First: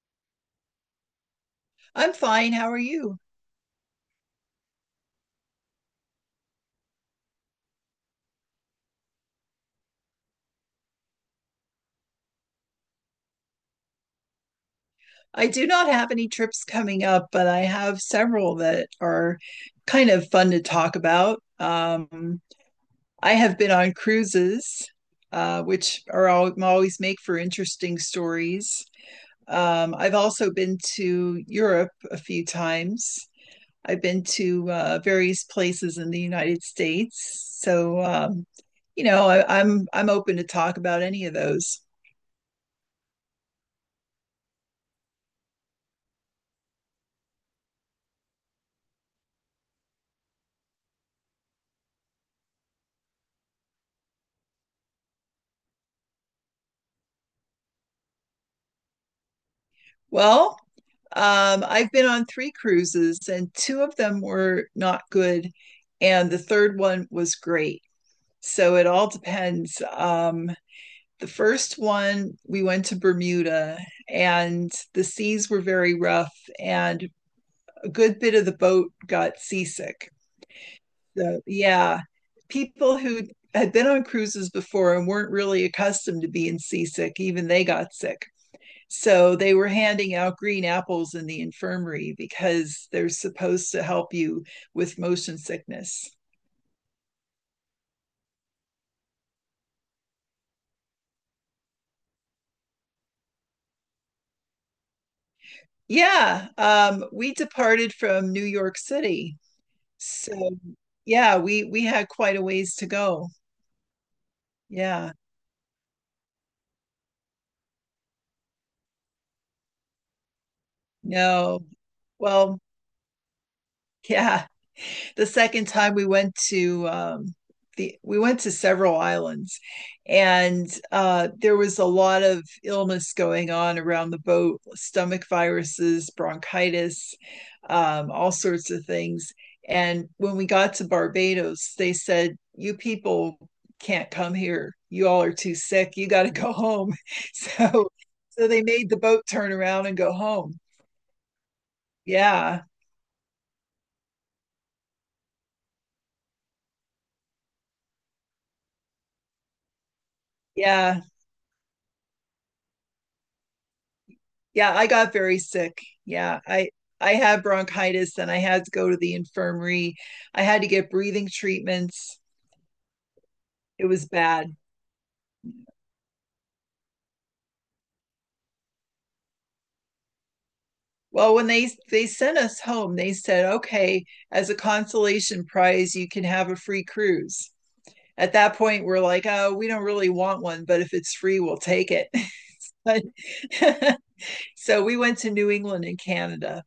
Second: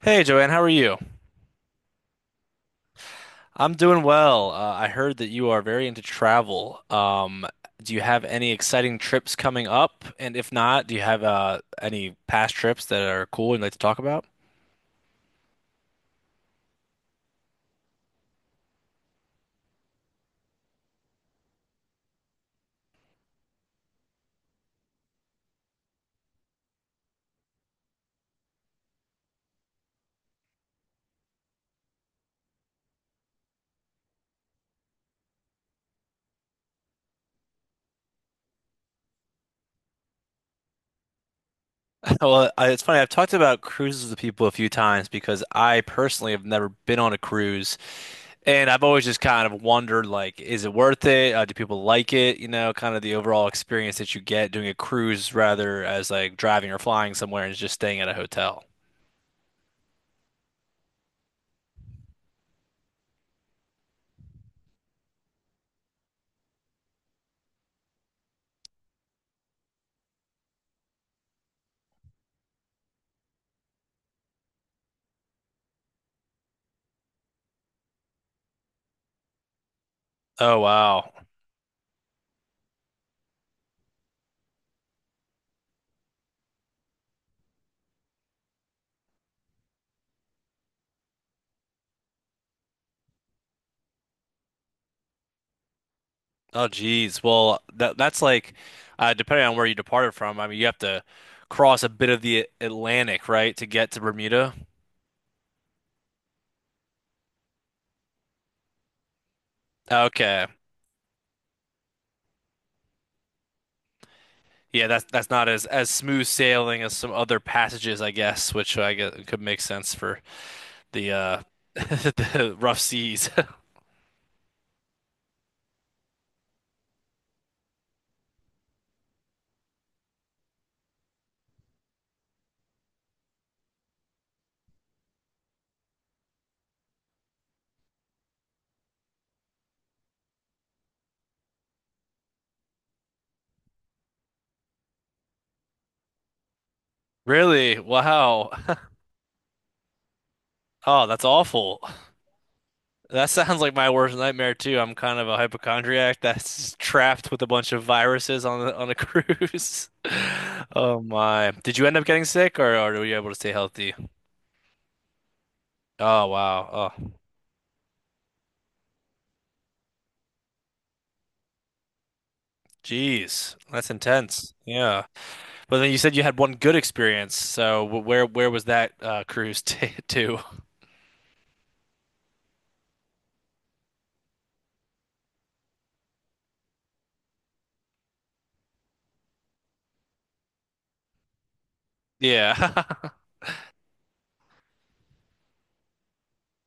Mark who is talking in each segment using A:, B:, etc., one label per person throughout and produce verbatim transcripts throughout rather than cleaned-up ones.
A: Hey Joanne, how are you?
B: I'm fine. How are you?
A: I'm doing well. Uh, I heard that you are very into travel. Um, do you have any exciting trips coming up? And if not, do you have uh, any past trips that are cool you'd like to talk about?
B: I do not have any trips coming up, but I have several that are kind of fun to talk about. Um, I have been on cruises, uh, which are all, always make for interesting stories. Um, I've also been to Europe a few times. I've been to uh, various places in the United States. So, um, you know, I, I'm I'm open to talk about any of those.
A: Well, I, it's funny. I've talked about cruises with people a few times because I personally have never been on a cruise, and I've always just kind of wondered, like, is it worth it? Uh, do people like it? You know, kind of the overall experience that you get doing a cruise rather as like driving or flying somewhere and just staying at a hotel.
B: Well, um, I've been on three cruises, and two of them were not good, and the third one was great. So it all depends. Um, the first one, we went to Bermuda, and the seas were very rough, and a good bit of the boat got seasick.
A: Oh wow.
B: So, yeah, people who had been on cruises before and weren't really accustomed to being seasick, even they got sick. So they were handing out green apples in the infirmary because they're supposed to help you with motion sickness.
A: Oh, geez. Well, that that's like uh, depending on where you departed from. I mean, you have to cross a bit of the Atlantic, right, to get to Bermuda.
B: Yeah, um, we departed from New York City.
A: Okay.
B: So yeah, we we had quite a ways to go.
A: Yeah, that's
B: Yeah.
A: that's not as as smooth sailing as some other passages, I guess, which I guess could make sense for the uh
B: No.
A: the
B: Well,
A: rough seas.
B: yeah. the second time we went to um, the we went to several islands, and uh, there was a lot of illness going on around the boat: stomach viruses, bronchitis, um, all sorts of things. And when we got to Barbados, they said, "You people can't come here. You all are too sick. You got to go home."
A: Really?
B: So, so
A: Wow.
B: they made the boat turn around and go home.
A: Oh, that's awful.
B: Yeah,
A: That sounds like my worst nightmare too. I'm kind of a hypochondriac that's trapped with a bunch of viruses on the, on a cruise. Oh
B: yeah.
A: my. Did you end up getting sick or, or were you able to stay healthy?
B: Yeah, I got very sick.
A: Oh
B: Yeah,
A: wow.
B: I
A: Oh,
B: I had bronchitis and I had to go to the infirmary. I had to get breathing treatments.
A: geez,
B: It
A: that's
B: was
A: intense.
B: bad.
A: Yeah. But then you said you had one good experience. So wh- where where was that uh, cruise t to?
B: Well, when they they sent us home, they said, "Okay, as a consolation prize, you can have a free cruise." At that point, we're like, "Oh, we don't really want one, but if it's free, we'll take it."
A: Yeah.
B: but So we went to New England and Canada,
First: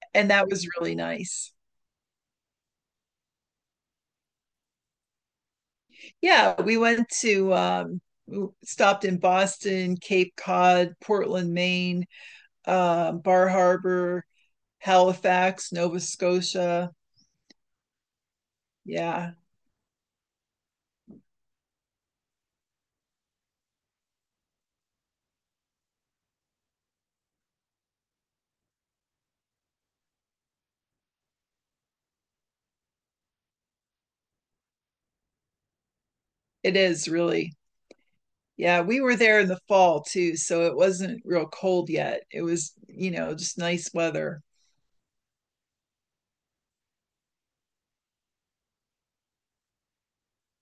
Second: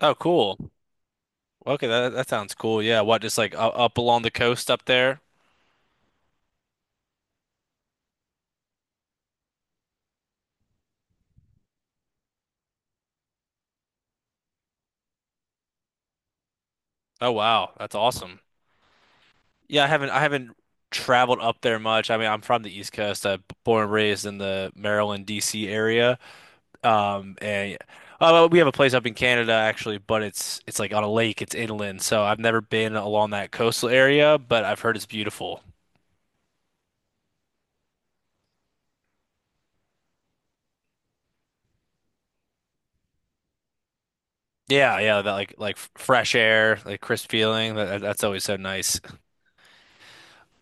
A: Oh,
B: and that was
A: cool.
B: really nice.
A: Okay, that that sounds cool. Yeah, what just like u- up along the coast up there?
B: Yeah, we went to um w- stopped in Boston, Cape Cod, Portland, Maine, uh, Bar Harbor, Halifax, Nova Scotia.
A: Oh wow, that's awesome.
B: Yeah,
A: Yeah, I haven't I haven't traveled up there much. I mean, I'm from the East Coast. I'm born and raised in the Maryland, D C area. Um, and Oh, well, we have a place up in Canada actually, but it's it's like on a lake. It's inland, so I've never been along that coastal area, but I've heard it's beautiful.
B: it is really. Yeah, we were there in the fall too, so it wasn't real cold yet. It was, you know, just nice weather.
A: Yeah, yeah, that like like fresh air, like crisp feeling. That, that's always so nice.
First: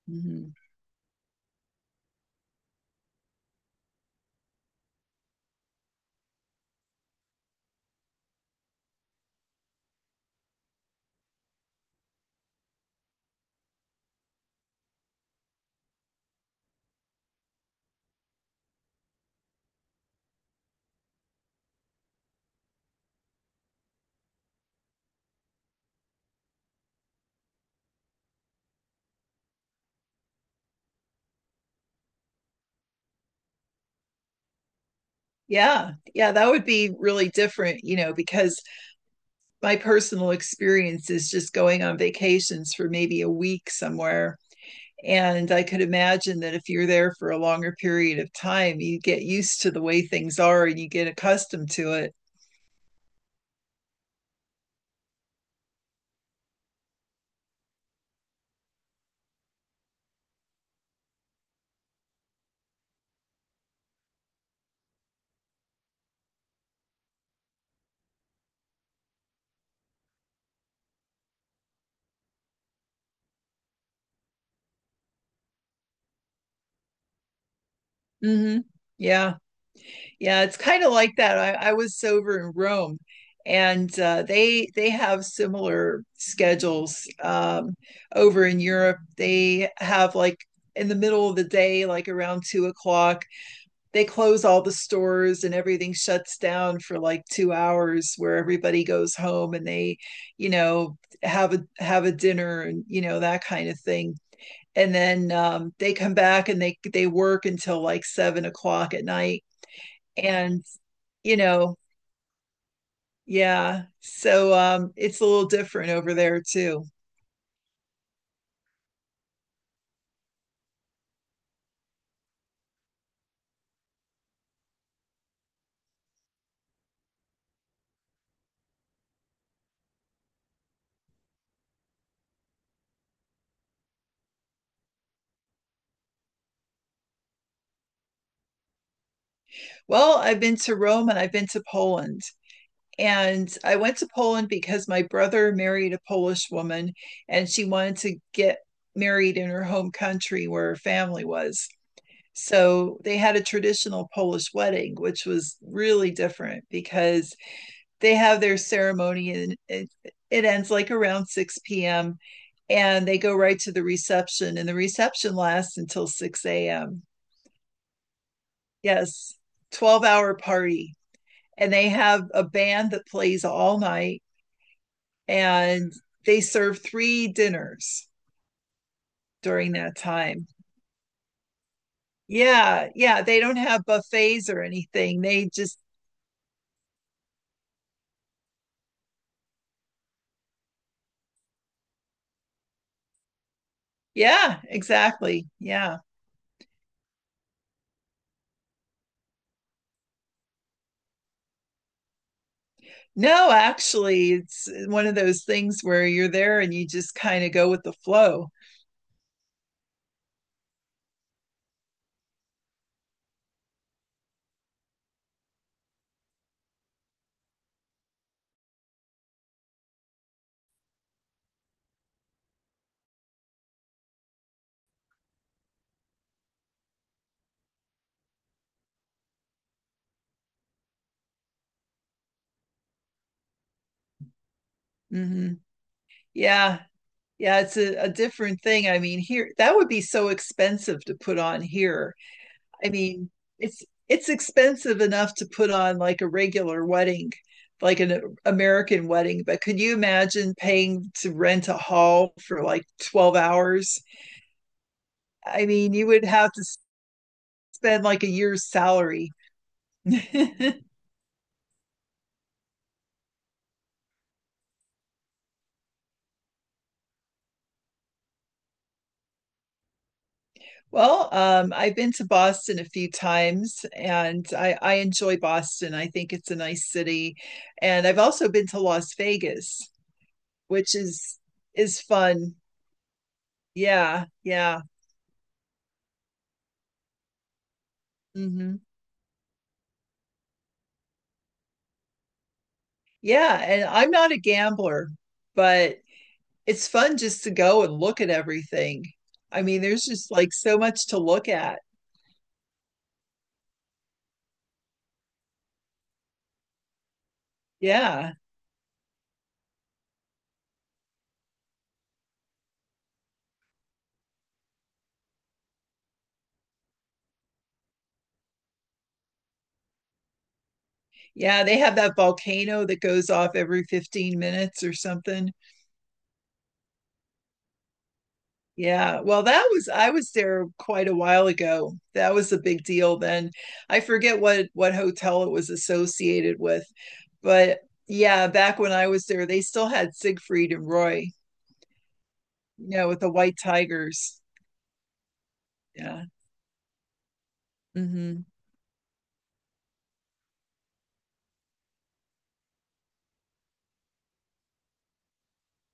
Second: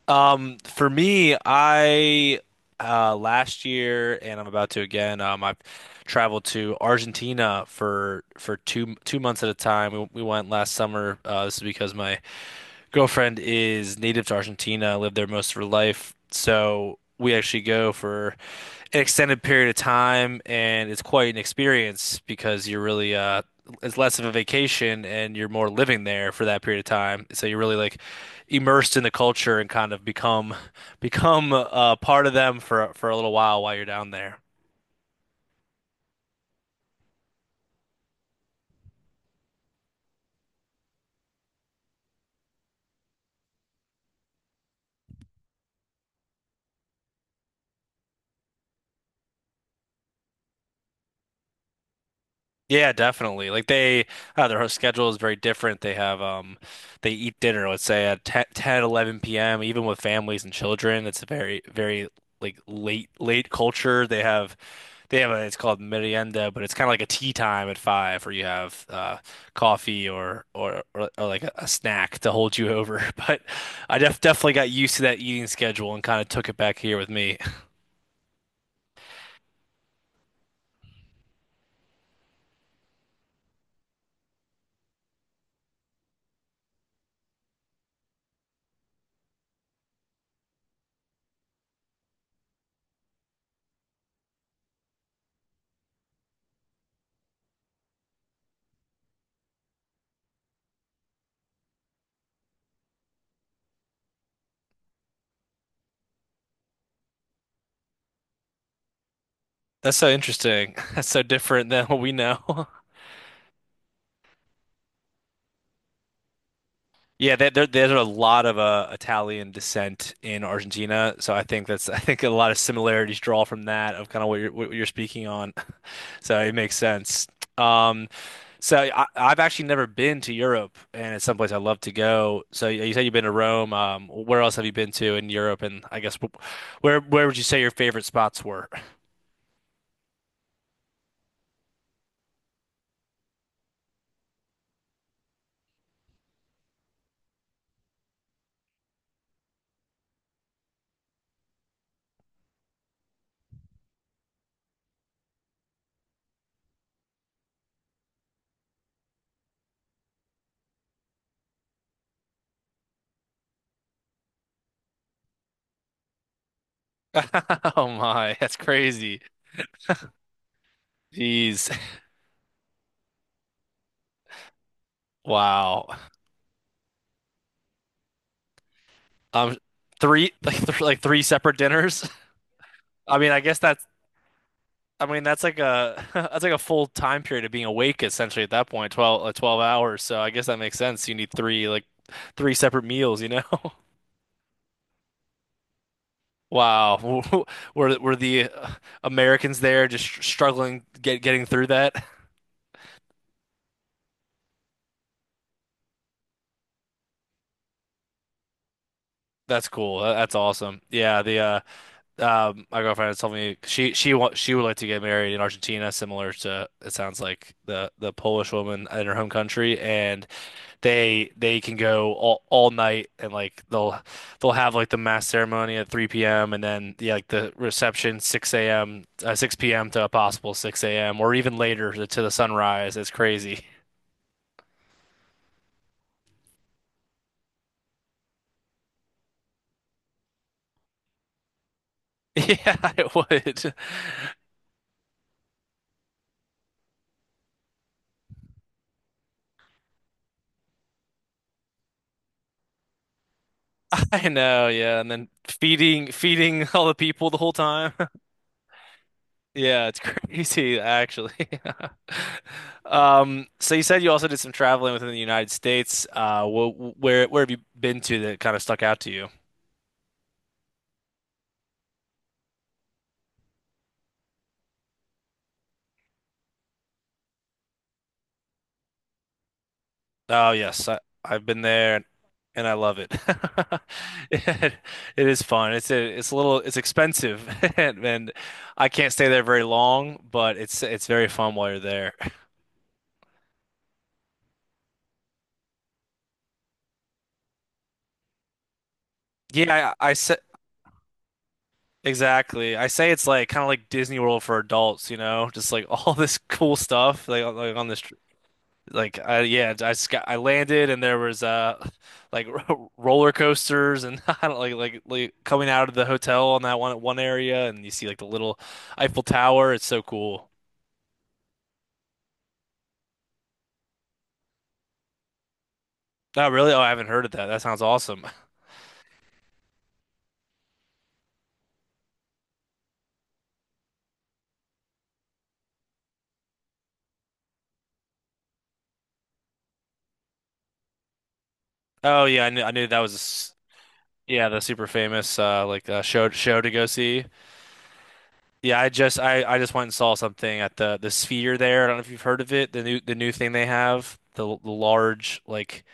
B: Mhm.
A: Um, for me, I uh last year and I'm about to again, um I've traveled to Argentina for for two two months at a time. We, we went last summer. Uh this is because my girlfriend is native to Argentina, lived there most of her life. So we actually go for an extended period of time, and it's quite an experience because you're really uh it's less of a vacation and you're more living there for that period of time. So you're really like immersed in the culture and kind of become become uh, part of them for for a little while while you're down there.
B: Yeah, yeah, that would be really different, you know, because my personal experience is just going on vacations for maybe a week somewhere. And I could imagine that if you're there for a longer period of time, you get used to the way things are and you get accustomed to it.
A: Yeah, definitely. Like they, uh, their schedule is very different. They have, um, they eat dinner, let's say at ten, p m, even with families and children. It's a very, very like late, late culture. They have, they have a, it's called merienda, but it's kind of like a tea time at five where you have, uh, coffee or, or, or, or like a, a snack to hold you over. But I def definitely got used to that eating schedule and kind of took it back here with me.
B: Hmm. Yeah. Yeah, it's kind of like that. I, I was over in Rome, and uh, they they have similar schedules um, over in Europe. They have like in the middle of the day, like around two o'clock, they close all the stores and everything shuts down for like two hours where everybody goes home and they, you know, have a have a dinner and you know that kind of thing. And then um, they come back and they they work until like seven o'clock at night,
A: That's so
B: and
A: interesting. That's so
B: you
A: different
B: know,
A: than what we know.
B: yeah. So um, it's a little different over there too.
A: Yeah, there, there there's a lot of uh, Italian descent in Argentina, so I think that's I think a lot of similarities draw from that of kind of what you're what you're speaking on. So it makes sense. Um, so I, I've actually never been to Europe, and it's someplace I love to go. So you you said you've been to Rome. Um, where else have you been to in Europe? And I guess wh- where where would you say your favorite spots were?
B: Well, I've been to Rome and I've been to Poland. And I went to Poland because my brother married a Polish woman, and she wanted to get married in her home country where her family was. So they had a traditional Polish wedding, which was really different because they have their ceremony and it, it ends like around six p m, and they go right to the reception, and the reception lasts until six a m.
A: Oh my, that's crazy.
B: Yes, twelve hour party.
A: Jeez,
B: And they have a band that plays all night,
A: wow.
B: and they serve three dinners
A: Um,
B: during that
A: three
B: time.
A: like th like three separate dinners.
B: Yeah,
A: I
B: yeah,
A: mean,
B: they
A: I
B: don't
A: guess
B: have
A: that's
B: buffets or
A: I
B: anything.
A: mean, that's
B: They
A: like
B: just
A: a that's like a full time period of being awake essentially at that point, twelve uh, twelve hours. So I guess that makes sense. You need three like three separate meals, you know?
B: yeah, exactly. Yeah.
A: Wow. Were were The uh, Americans there just str- struggling get getting through that?
B: No, actually, it's one of those things where you're there and you just kind of go with the flow.
A: That's cool. Tha- That's awesome. Yeah, the uh um my girlfriend was telling me she she wa she would like to get married in Argentina, similar to it sounds like the the Polish woman in her home country, and they they can go all, all night and like they'll they'll have like the mass ceremony at three p m and then yeah, like the reception six a m uh, six p m to a possible six a m or even later to, to the sunrise. It's crazy.
B: Hmm. Yeah. Yeah, it's a, a different thing. I mean, here, that would be so expensive to put on here.
A: Yeah,
B: I
A: it
B: mean,
A: would.
B: it's it's expensive enough to put on like a regular wedding, like an American wedding, but could you imagine paying to rent a hall for like twelve hours?
A: I know, yeah, and then
B: I mean, you
A: feeding
B: would have to
A: feeding all the people the whole time.
B: spend like a year's salary.
A: Yeah, it's crazy actually. Um, so you said you also did some traveling within the United States. Uh, wh wh- where where have you been to that kind of stuck out to you?
B: Well, um, I've been to Boston a few times, and I, I enjoy Boston. I think it's a nice city. And I've also been to Las Vegas,
A: Oh yes,
B: which
A: I,
B: is
A: I've been
B: is
A: there
B: fun.
A: and I love it.
B: Yeah,
A: It,
B: yeah.
A: it is fun. It's a, it's a little it's expensive and, and
B: Hmm.
A: I can't stay there very long, but it's it's very fun while you're there.
B: Yeah, and I'm not a gambler, but it's fun just to go and look at everything. I mean,
A: Yeah,
B: there's
A: I, I
B: just
A: say
B: like so much to look at.
A: exactly. I say it's like kind of like Disney World for adults, you know, just like all this cool stuff like, on- like on this
B: Yeah.
A: Like I yeah, I just got I landed and there was uh like ro- roller coasters and I don't like like like coming out of the hotel on that one one area and you see like the little Eiffel Tower. It's so cool.
B: Yeah, they have that volcano that goes off every fifteen minutes or something.
A: Oh really? Oh, I haven't heard of that. That sounds awesome.
B: Yeah. Well, that was I was there quite a while ago. That was a big deal then. I forget what what hotel it was associated with, but yeah, back when I was there, they still had Siegfried and Roy,
A: Oh yeah, I knew I knew
B: you
A: that
B: know, with the
A: was
B: white tigers.
A: yeah the super famous uh like uh,
B: Yeah.
A: show show to go see.
B: Hmm.
A: Yeah, I just I, I just went and saw something at the the Sphere there. I don't know if you've heard of it. The new the new thing they have, the, l- the large like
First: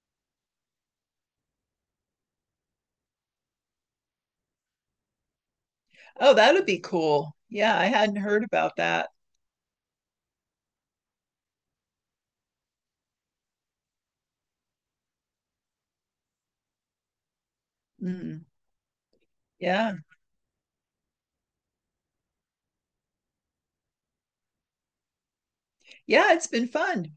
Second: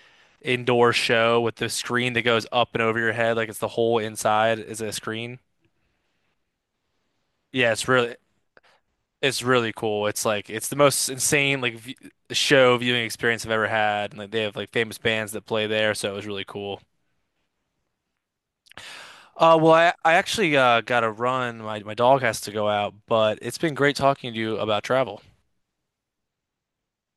A: indoor show with the screen that goes up and over your head, like it's the whole inside is a screen.
B: Oh, that would be cool.
A: Yeah,
B: Yeah, I
A: it's
B: hadn't
A: really
B: heard about that.
A: it's really cool. It's like it's the most insane like v show viewing experience I've ever had. And like they have like famous bands that play there, so it was really cool.
B: Mm,
A: Uh, well, I
B: yeah.
A: I actually uh, got to run. My my dog has to go out, but it's been great talking to you about travel.
B: Yeah, it's been fun.